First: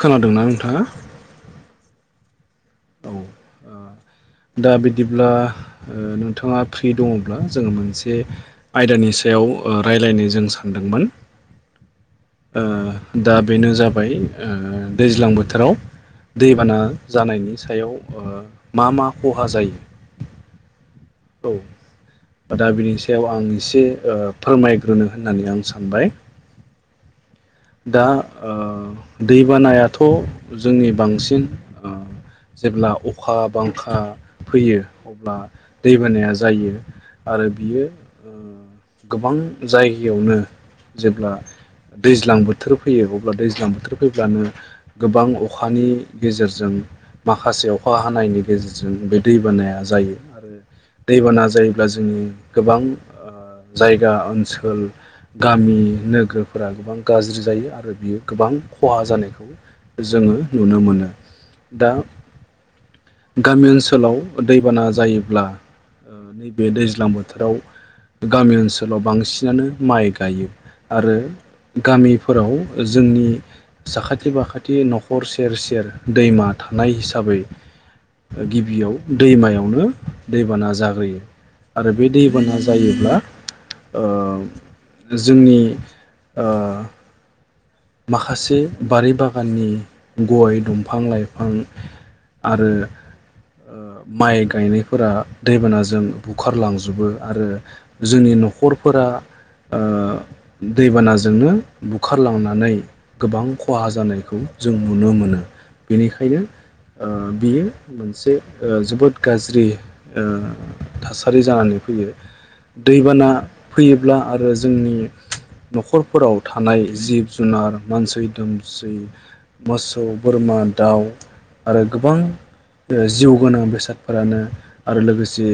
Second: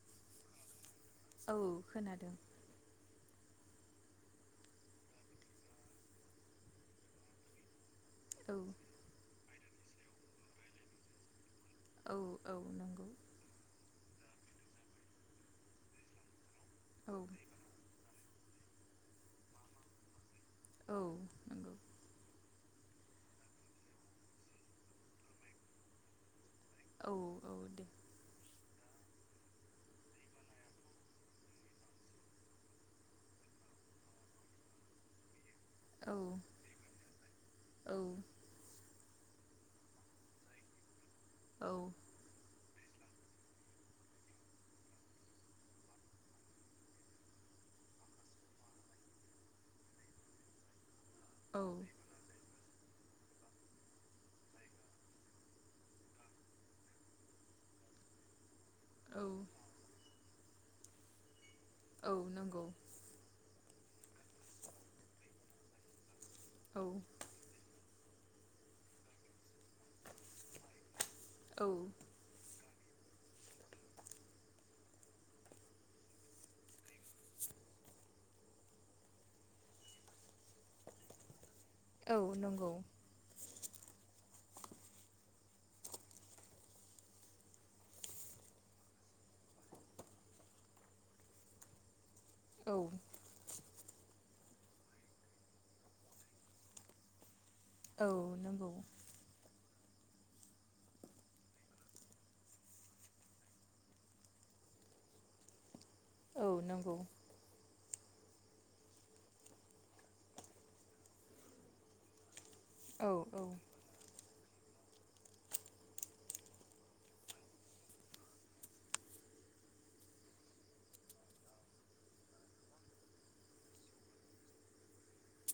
खोनादोंना नोंथाङा? औ खोनादों। दा बिदिब्ला नोंथाङा फ्रि दङब्ला जोङो मोनसे औ आयदानि सायाव रायलायनो जों सानदोंमोन। औ औ नंगौ ओ दा बेनो जा बाय ओ दैज्लां बोथोराव दैबाना औ जानायनि सायाव ओ मा मा खहा जायो? औ औ नंगौ दा बिनि सायाव आं एसे ओ फोरमायग्रोनो होननानै आं सानबाय। औ औ दे दा ओ दैबानायाथ' जोंनि बांसिन ओ जेब्ला अखा बांखा फैयो अब्ला औ दैबानायाया जायो आरो बियो औ ओ गोबां जायगायावनो। जेब्ला औ दै बोथोर फैयो अब्ला दैज्लां बोथोर फैब्लानो गोबां अखानि गेजेरजों माखासे अखा हानायनि गेजेरजों बे दैबानाया जायो आरो दैबाना औ जायोब्ला जोंनि गोबां ओ जायगा ओनसोल गामि नोगोरफोरा गोबां गाज्रि जायो आरो बियो गोबां खहा औ जानायखौ जोङो नुनो मोनो। दा औ नंगौ गामि ओनसो लाव दैबाना जायोब्ला ओ नैबे औ दैज्लां बोथोराव गामि ओनसोलाव बांसिनानो माइ गायो आरो औ गामिफोराव जोंनि साखाथि बाखाथि नखर सेर सेर दैमा थानाय हिसाबै गिबियाव दैमायावनो दैबाना जाग्रोयो। आरो बे औ दैबाना नंगौ जायोब्ला ओ जोंनि ओ माखासे बारि बागाननि गय दंफां लाइफां औ आरो ओ माइ गायनायफोरा दैबानाजों बुखारलांजोबो आरो औ जोंनि नंगौ न'खरफोरा ओ दैबानाजोंनो बुखारलांना नानै गोबां खहा जानायखौ जों नुनो मोनो। औ बेनिखायनो नंगौ ओ बियो मोनसे ओ जोबोद गाज्रि ओ थासारि जानानै फैयो। औ दैबाना फैयोब्ला आरो जोंनि नखरफोराव थानाय जिब जुनार मानसि दोमसै मोसौ बोरमा दाउ आरो गोबां जिउ ओ गोनां बेसादफोरानो आरो लोगोसे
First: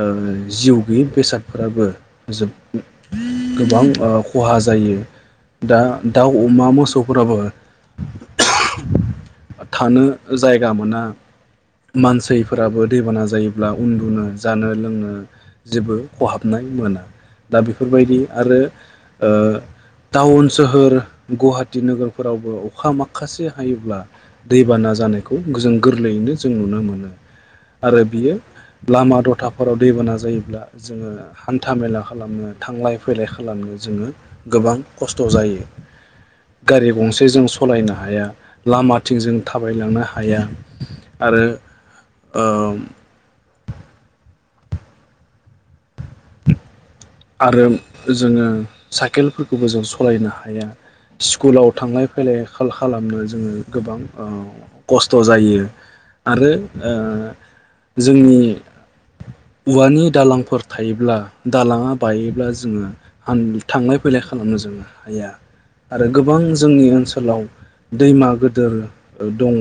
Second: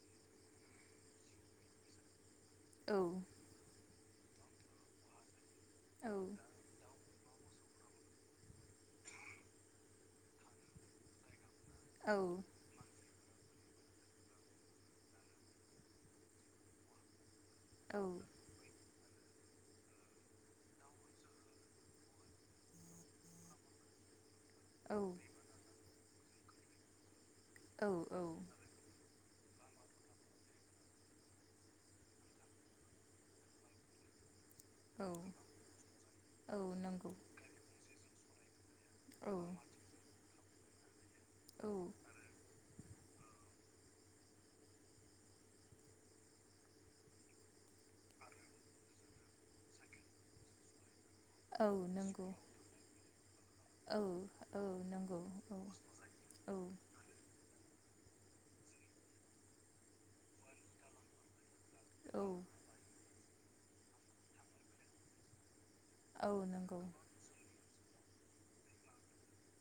ओ जिउ गैयि बेसादफोराबो जोब गोबां ओ खहा जायो दा औ दाउ अमा मोसौफोराबो थानो जायगा मोना मानसिफोराबो दैबाना जा जायोब्ला उन्दुनो जानो लोंनो जेबो खहाबनाय मोना दा बेफोरबायदि आरो ओ टाउन सोहोर गुवाहाटि नोगोरफोरावबो अखा माखासे हायोब्ला दैबाना जानायखौ जों गोर गोरलैयैनो जों नुनो मोनो। आरो बियो लामा दथा हराव दैबाना जायोब्ला जोङो हान्था मेला खालामनो थांलाय फैलाय खालामनो जोङो गोबां खस्थ' जायो औ गारि नंगौ गंसे जों सलायनो हाया लामाथिं औ जों थाबायलांनो हाया -या आरो औ ओ आरो जोङो साइकेलफोरखौबो जों सलायनो हाया औ स्कुलाव थांलाय नंगौ फैलाय खाल खालामनो जोङो औ गोबां ओ औ नंगौ औ खस्थ' जायो आरो ओ जोंनि औवानि दालांफोर थायोब्ला दालाङा औ औ बायोब्ला जोङो आं थांलाय फैलाय खालामनो जों हाया आरो औ गोबां नंगौ जोंनि ओनसोलाव दैमा गोदोर दङ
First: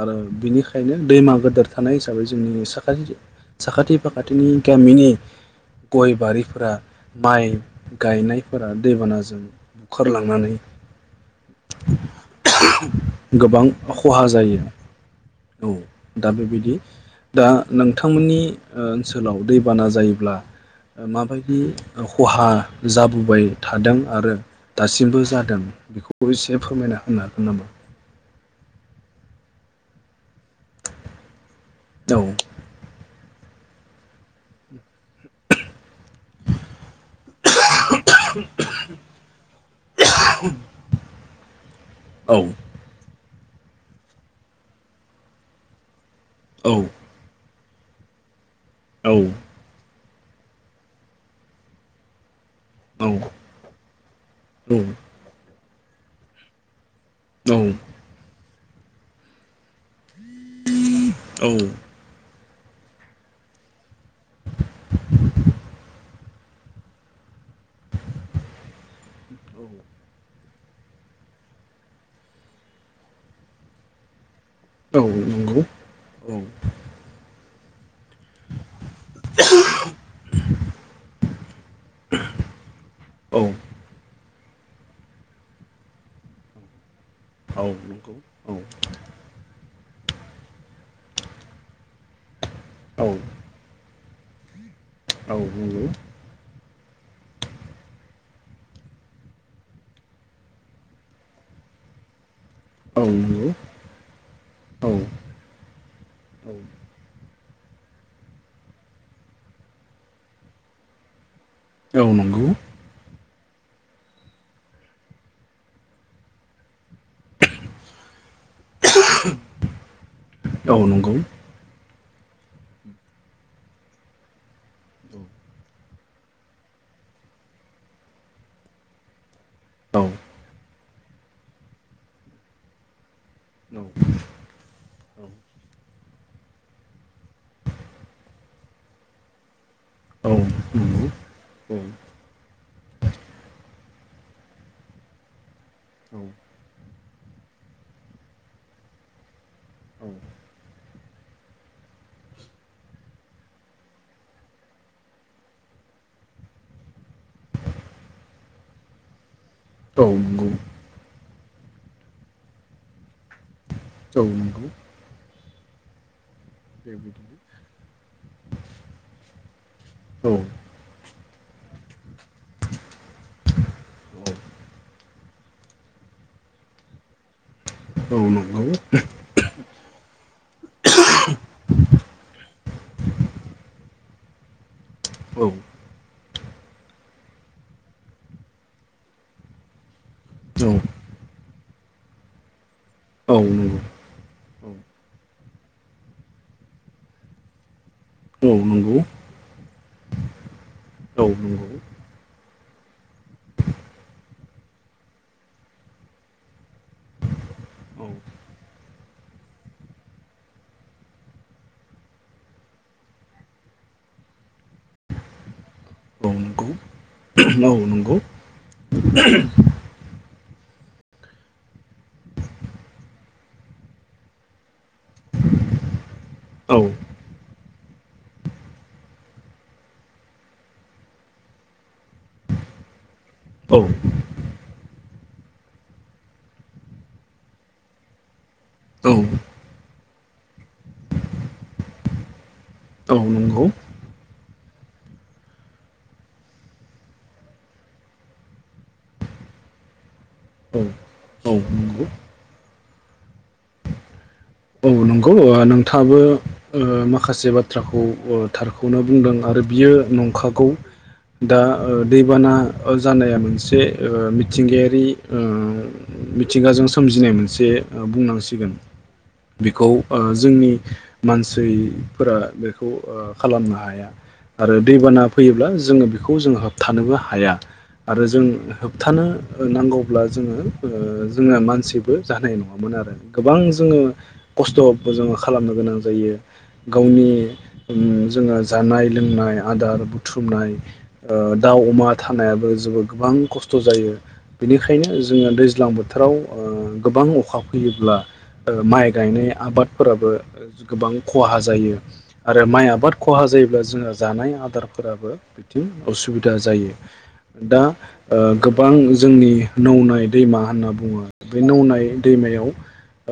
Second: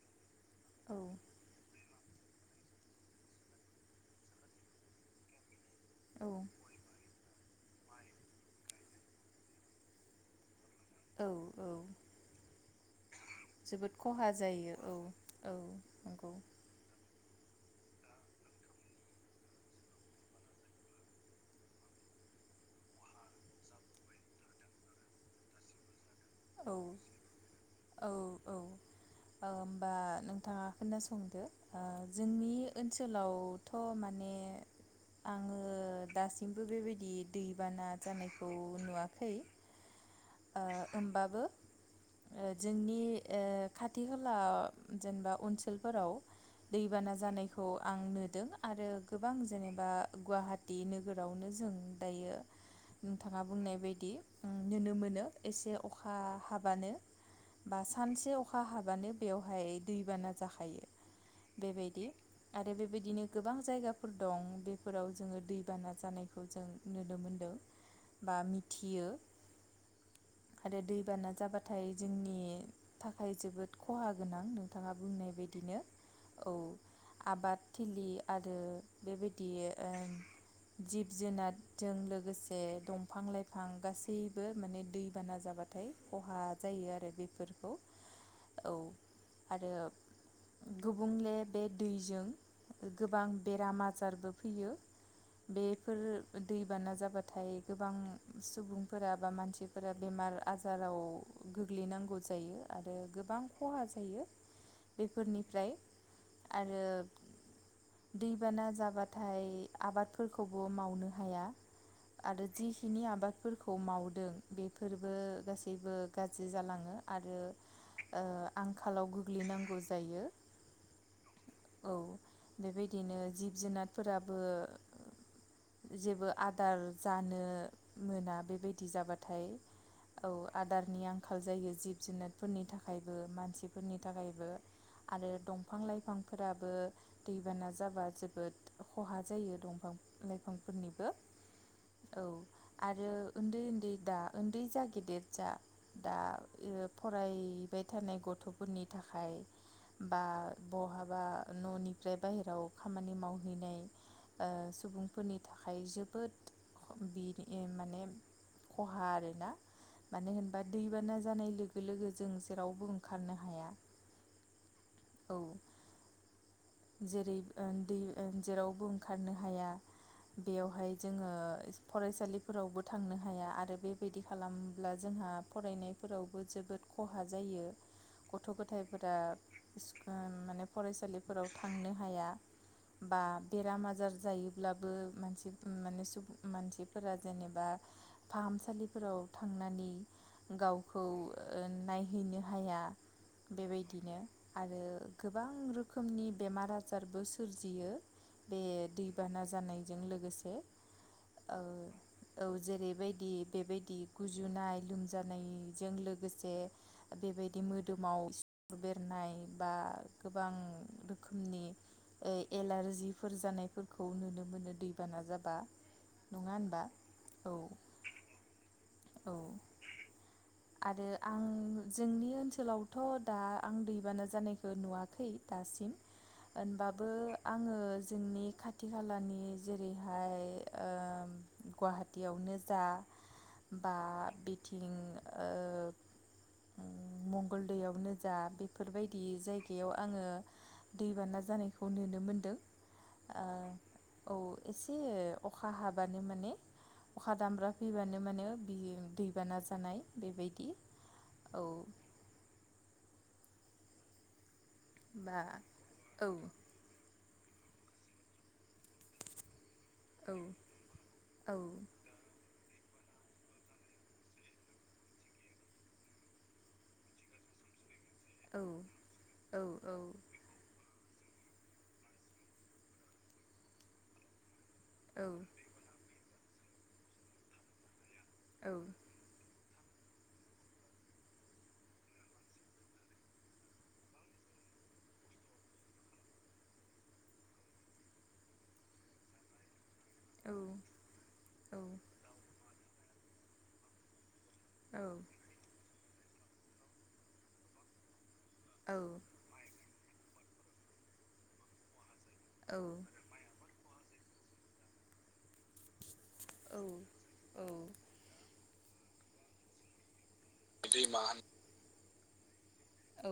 आरो बिनिखायनो औ दैमा गोदोर थानाय हिसाबै जोंनि साखाथि साखाथि फाखाथिनि गामिनि गय औ बारिफोरा माइ गायनायफोरा दैबानाजों बुखारलांनानै औ औ गोबां खहा जायो। औ दा नंगौ बेबायदि दा नोंथांमोननि ओ ओनसोलाव दैबाना जायोब्ला माबायदि खहा जाबोबाय थादों आरो दासिमबो जादों बेखौ बोसे औ फोरमायना होनो हागोन नामा? औ औ ओ होमबा नों आ खोनासंदो औ जोंनि ओनसोलाव थ' माने आङो दासिमबो बेबायदि दैबाना जानायखौ नुवाखै बाबो औ जोंनि ओ खाथि खाला जेनेबा ओनसोलफोराव औ दैबाना जानाय खौ आं नुदों आरो गोबां औ जेनेबा गुवाहाटि नोगोरावनो जों दायो औ नोंथाङा बुंनाय बायदि नुनो मोनो एसे अखा हाबानो। औ बा सानसे अ अखा हाबानो बेवहाय दैबाना। जाखायो औ बेबायदि। आरो बेबायदिनो गोबां जायगा। फोर दं बेफोराव जोङो दैबाना जानाय। खौ जों नुनो मोनदों बा मिथियो। आरो दैबाना जाबाथाय जोंनि थाखाय जोबोद खहा गोनां। नोंथाङा औ बुंनाय नंगौ बायदिनो औ आबाद। थिलि आरो बेबायदि ओ जिब जुनारजों लोगोसे दंफां औ लाइफां गासै बो माने दै बाना जाबाथाय खहा जायो आरो। बेफोरखौ औ आरो। गुबुंले बे। दैजों गोबां औ बेराम आजार। जारबो फैयो। नंगौ बेफोर दै। बाना जाबाथाय गोबां सुबुंफोरा बा मानसि फोरा बेमार आजाराव गोग्लैनांगौ जायो आरो औ गोबां नंगौ खहा जायो औ बेफोरनिफ्राय आरो दैबाना जाबाथाय आबादफोरखौबो मावनो हाया। औ आरो नंगौ जिखिनि आबाद। फोरखौ मावदों। बेफोरबो गासैबो गाज्रि जालाङो। आरो ओ आंखालाव गोग्लैनांगौ जायो। औ नंगौ औ बेबायदिनो जिब जुनारफोराबो [inaudible] जेबो आदार जानो मोना बेबायदि जाबा थाय। औ आदार नि आंखाल जायो जिब जुनारफोरनि थाखाय। बो मानसिफोरनि नंगौ थाखायबो आरो दंफां लाइफां फोराबो दैबाना जाबा जोबोद खहा जायो दंफां फां औ लाइफांफोरनिबो औ आरो उन्दै उन्दै दा ओन्दै जा गेदेर जा दा फरायबाय थानाय गथ'फोरनि थाखाय बा बहा बा न'निफ्राय बाहेरायाव खामानि मावहैनाय ओ सुबुंफोरनि थाखाय जोबोद बि माने खहा आरोना। औ मानो नंगौ होनबा दैबाना जानाय लोगो लोगो जों जेरावबो ओंखारनो हाया। औ नंगौ। औ। जेरै बेबायदिनो ओं दै ओं जेरावबो ओंखारनो हाया औ बेयावहाय जोङो ओ फरायसालिफोरावबो थांनो हाया आरो बेबायदि खालामब्ला जोंहा फरायनायफोरावबो जोबोद खहा जायो। औ गथ' नंगौ गथायफोरा ओम माने फरायसालि फोराव थांनो हाया बा बेराम आजार जायोब्ला बो औ मानसि माने सुबुं मानसिफोरा जेनोबा फाहामसालिफोराव थांनानै औ गावखौ ओ नायहैनो हाया। औ नंगौ बेबायदिनो आरो गोबां रो खोमनि बेमार आजारबो सोरजियो। औ बे नंगौ दैबाना जानायजों लोगोसे औ नंगौ औ ओ औ जेरैबायदि बेबायदि गुजुनाय लोमजानायजों लोगोसे बेबायदि मोदोमाव [unintelligible] बेरनाय बा गोबां रोखोमनि ए एलारजिफोर जानायफोरखौ नुनो मोनो दैबाना जाबा औ नङा नंगौ होनबा? औ नंगौ। औ आरो आं जोंनि ओनसोलावथ' दा आं दैबाना जानायखौ नुवाखै दासिम। औ होनबाबो आङो जोंनि खाथि खालानि जेरैहाय ओ गुवाहाटीयावनो जा बा बि थिं ओ मंगलदैयावनो जा बेफोरबायदि जायगायाव आङो दैबाना जानायखौ नुनो मोनदों। औ नंगौ ओ औ एसे अखा हाबानो माने अखा दामब्रा फैबानो माने बि दैबाना जानाय बेबायदि औ औ नंगौ बा नोंथाङाबो औ ओ मा खासे बाथ्राखौ ओ थारखौनो बुंदों आरो बियो औ नंखागौ औ दा दैबाना जानाया मोनसे ओ मिथिंगायारि ओ मिथिंगाजों सोमजिनाय मोनसे औ बुंनांसिगोन औ बेखौ ओ जोंनि मानसैफोरा बेखौ ओ खालामनो हाया आरो औ दैबाना फैयोब्ला जोङो बेखौ जों होबथानोबो हाया। आरो जों औ होबथानो नांगौब्ला जोङो ओ जोङो मानसिबो जानाय नङामोन आरो गोबां जोङो खस्थ'बो जोङो खालामनो गोनां जायो गावनि उङ जोङो जानाय लोंनाय आदार बुथुमनाय दाउ अमा थानायाबो जोबोद गोबां खस्थ' जायो बेनिखायनो जोङो दैज्लां बोथ बोथोराव ओ गोबां अखा फैयोब्ला ओ माइ औ गायनाय आबादफोराबो गोबां खहा जायो आरो औ माइ आबाद खहा जायोब्ला जोंहा जानाय आदारफोराबो बिथिं उसुबिदा औ जायो दा ओ गो गोबां जोंनि नौनाय दैमा होनना बुङो दैमा बे नौनाय दैमायाव औ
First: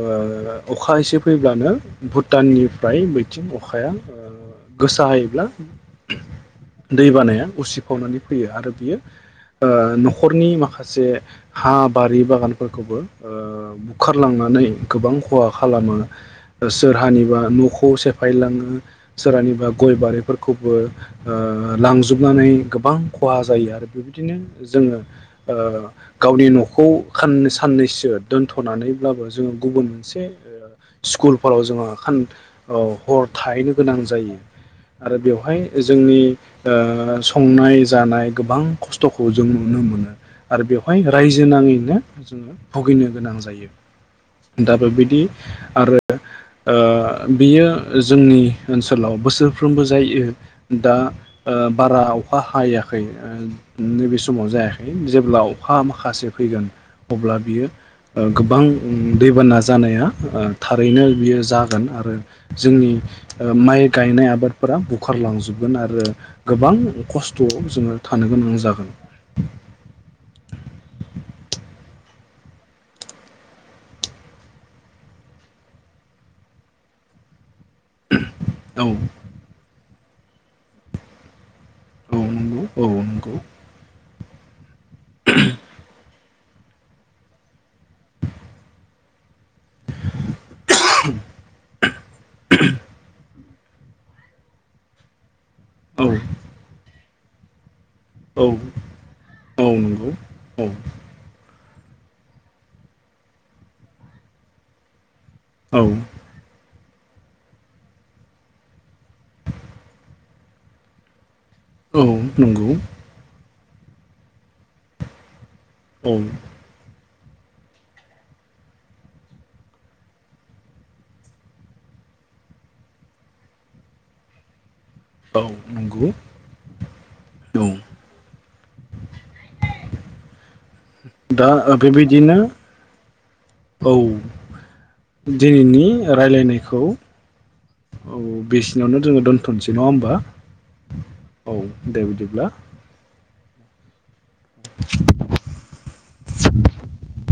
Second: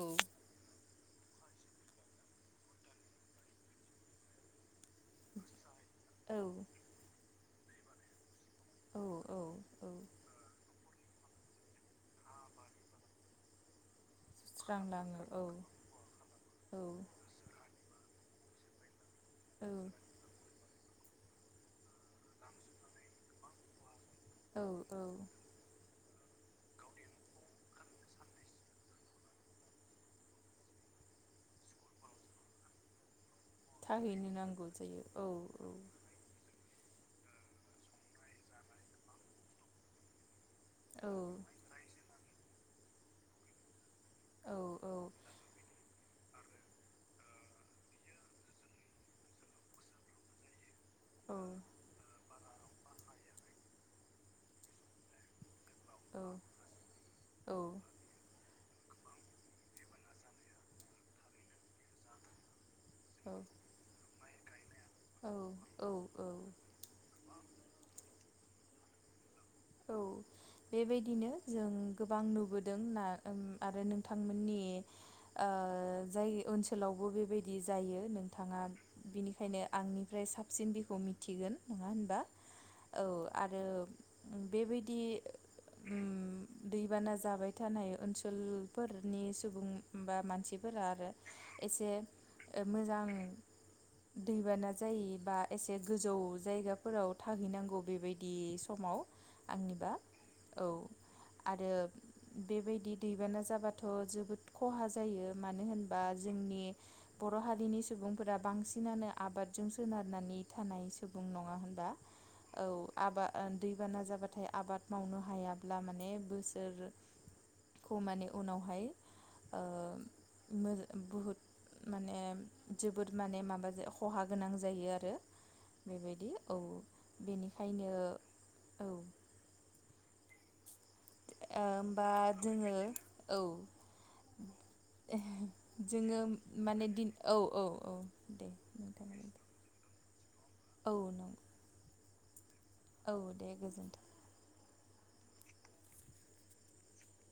ओ अखा एसे फैब्लानो भुटाननिफ्राय बैथिं अखाया ओ गोसाहायोब्ला औ दै बानाया उसिफावनानै फैयो आरो बियो औ ओ औ न'खरनि माखासे हा बारि बागानफोरखौबो ओ बुखारलांनानै गोबां सुस्रांलाङो औ खहा औ सोर हानिबा न'खौ सेफायलाङो सोरहानिबा औ गय बारिफोरखौबो ओ लांजोबनानै गोबां खहा जायो आरो बे बिदिनो औ जोङो औ ओ गावनि न'खौ खाननै साननैसो दोनथ'नानैब्लाबो जोङो गुबुन मोनसे स्कुलफोराव जोङो खान ओ हर थाहैनो गोनां थाहैनो जायो नांगौ जायो आरो औ बेवहाय जोंनि ओ संनाय जानाय गोबां खस्थ'खौ जों नुनो मोनो। आरो बेवहाय औ रायजो नाङैनो जोङो। भुगिनो गोनां जायो। औ औ दाबो बिदि। आरो ओ बेयो जोंनि ओनसोलाव बोसोरफ्रोमबो जायो दा ओ बारा अखा हायाखै नैबे समाव जायाखै जेब्ला अखा अखा माखासे फैगोन अब्ला बियो ओ। गोबां उ दैबाना जानाया। ओ थारैनो बियो जागोन आरो। जोंनि ओ माइ गायनाय आबा फोरा बुखारलांजोबगोन औ आरो औ गोबां खस्थ'आव जोङो। थानो गोनां जागोन। औ बेबायदिनो जों गोबां नुबोदों ना आरो नोंथांमोननि ओ जाय ओनसोलावबो बेबायदि बिदि जायो नोंथाङा औ बिनिखायनो आंनिफ्राय साबसिन बिखौ मिथिगोन। नङा होनबा औ नंगौ औ नंगौ आरो बेबायदि बे उम दैबाना जाबाय थानाय ओनसोलफोरनि सा सुबुं बा मानसिफोरा आरो एसे ओ मोजां। दैबाना जायो बा एसे औ गोजौ जायगाफोराव थाहैनांगौ। बेबायदि औ समाव। औ आंनिबा नंगौ औ आरो बेबायदि दैबाना जाबाथ' जोबोद खहा जायो। मानो औ होनबा जोंनि बर' हारिनि सुबुंफोरा बांसिनानो आबादजों सोनारनानै थानाय सुबुं नङ नङा होनबा औ औ नंगौ आबा दैबाना जाबाथाय आबाद मावनो हाया। ब्ला माने औ बोसोर खौ माने उनावहाय बुहुद माने जोबोद माने माबा खहा गोनां जायो आरो। क्षं औ आरो नंगौ बेबायदि औ औ बेनिखायनो औ दा होमबा बेबायदिनो जोङो औ दिनैनि जोङो रायलायनायखौ माने दिन औ दे बेसिनावनो नोंथां जोङो दोनथ'नोसै नङा होमबा औ नंगौ औ दे बिदिबा। दा औ दे गोजोन्थों [inaudible]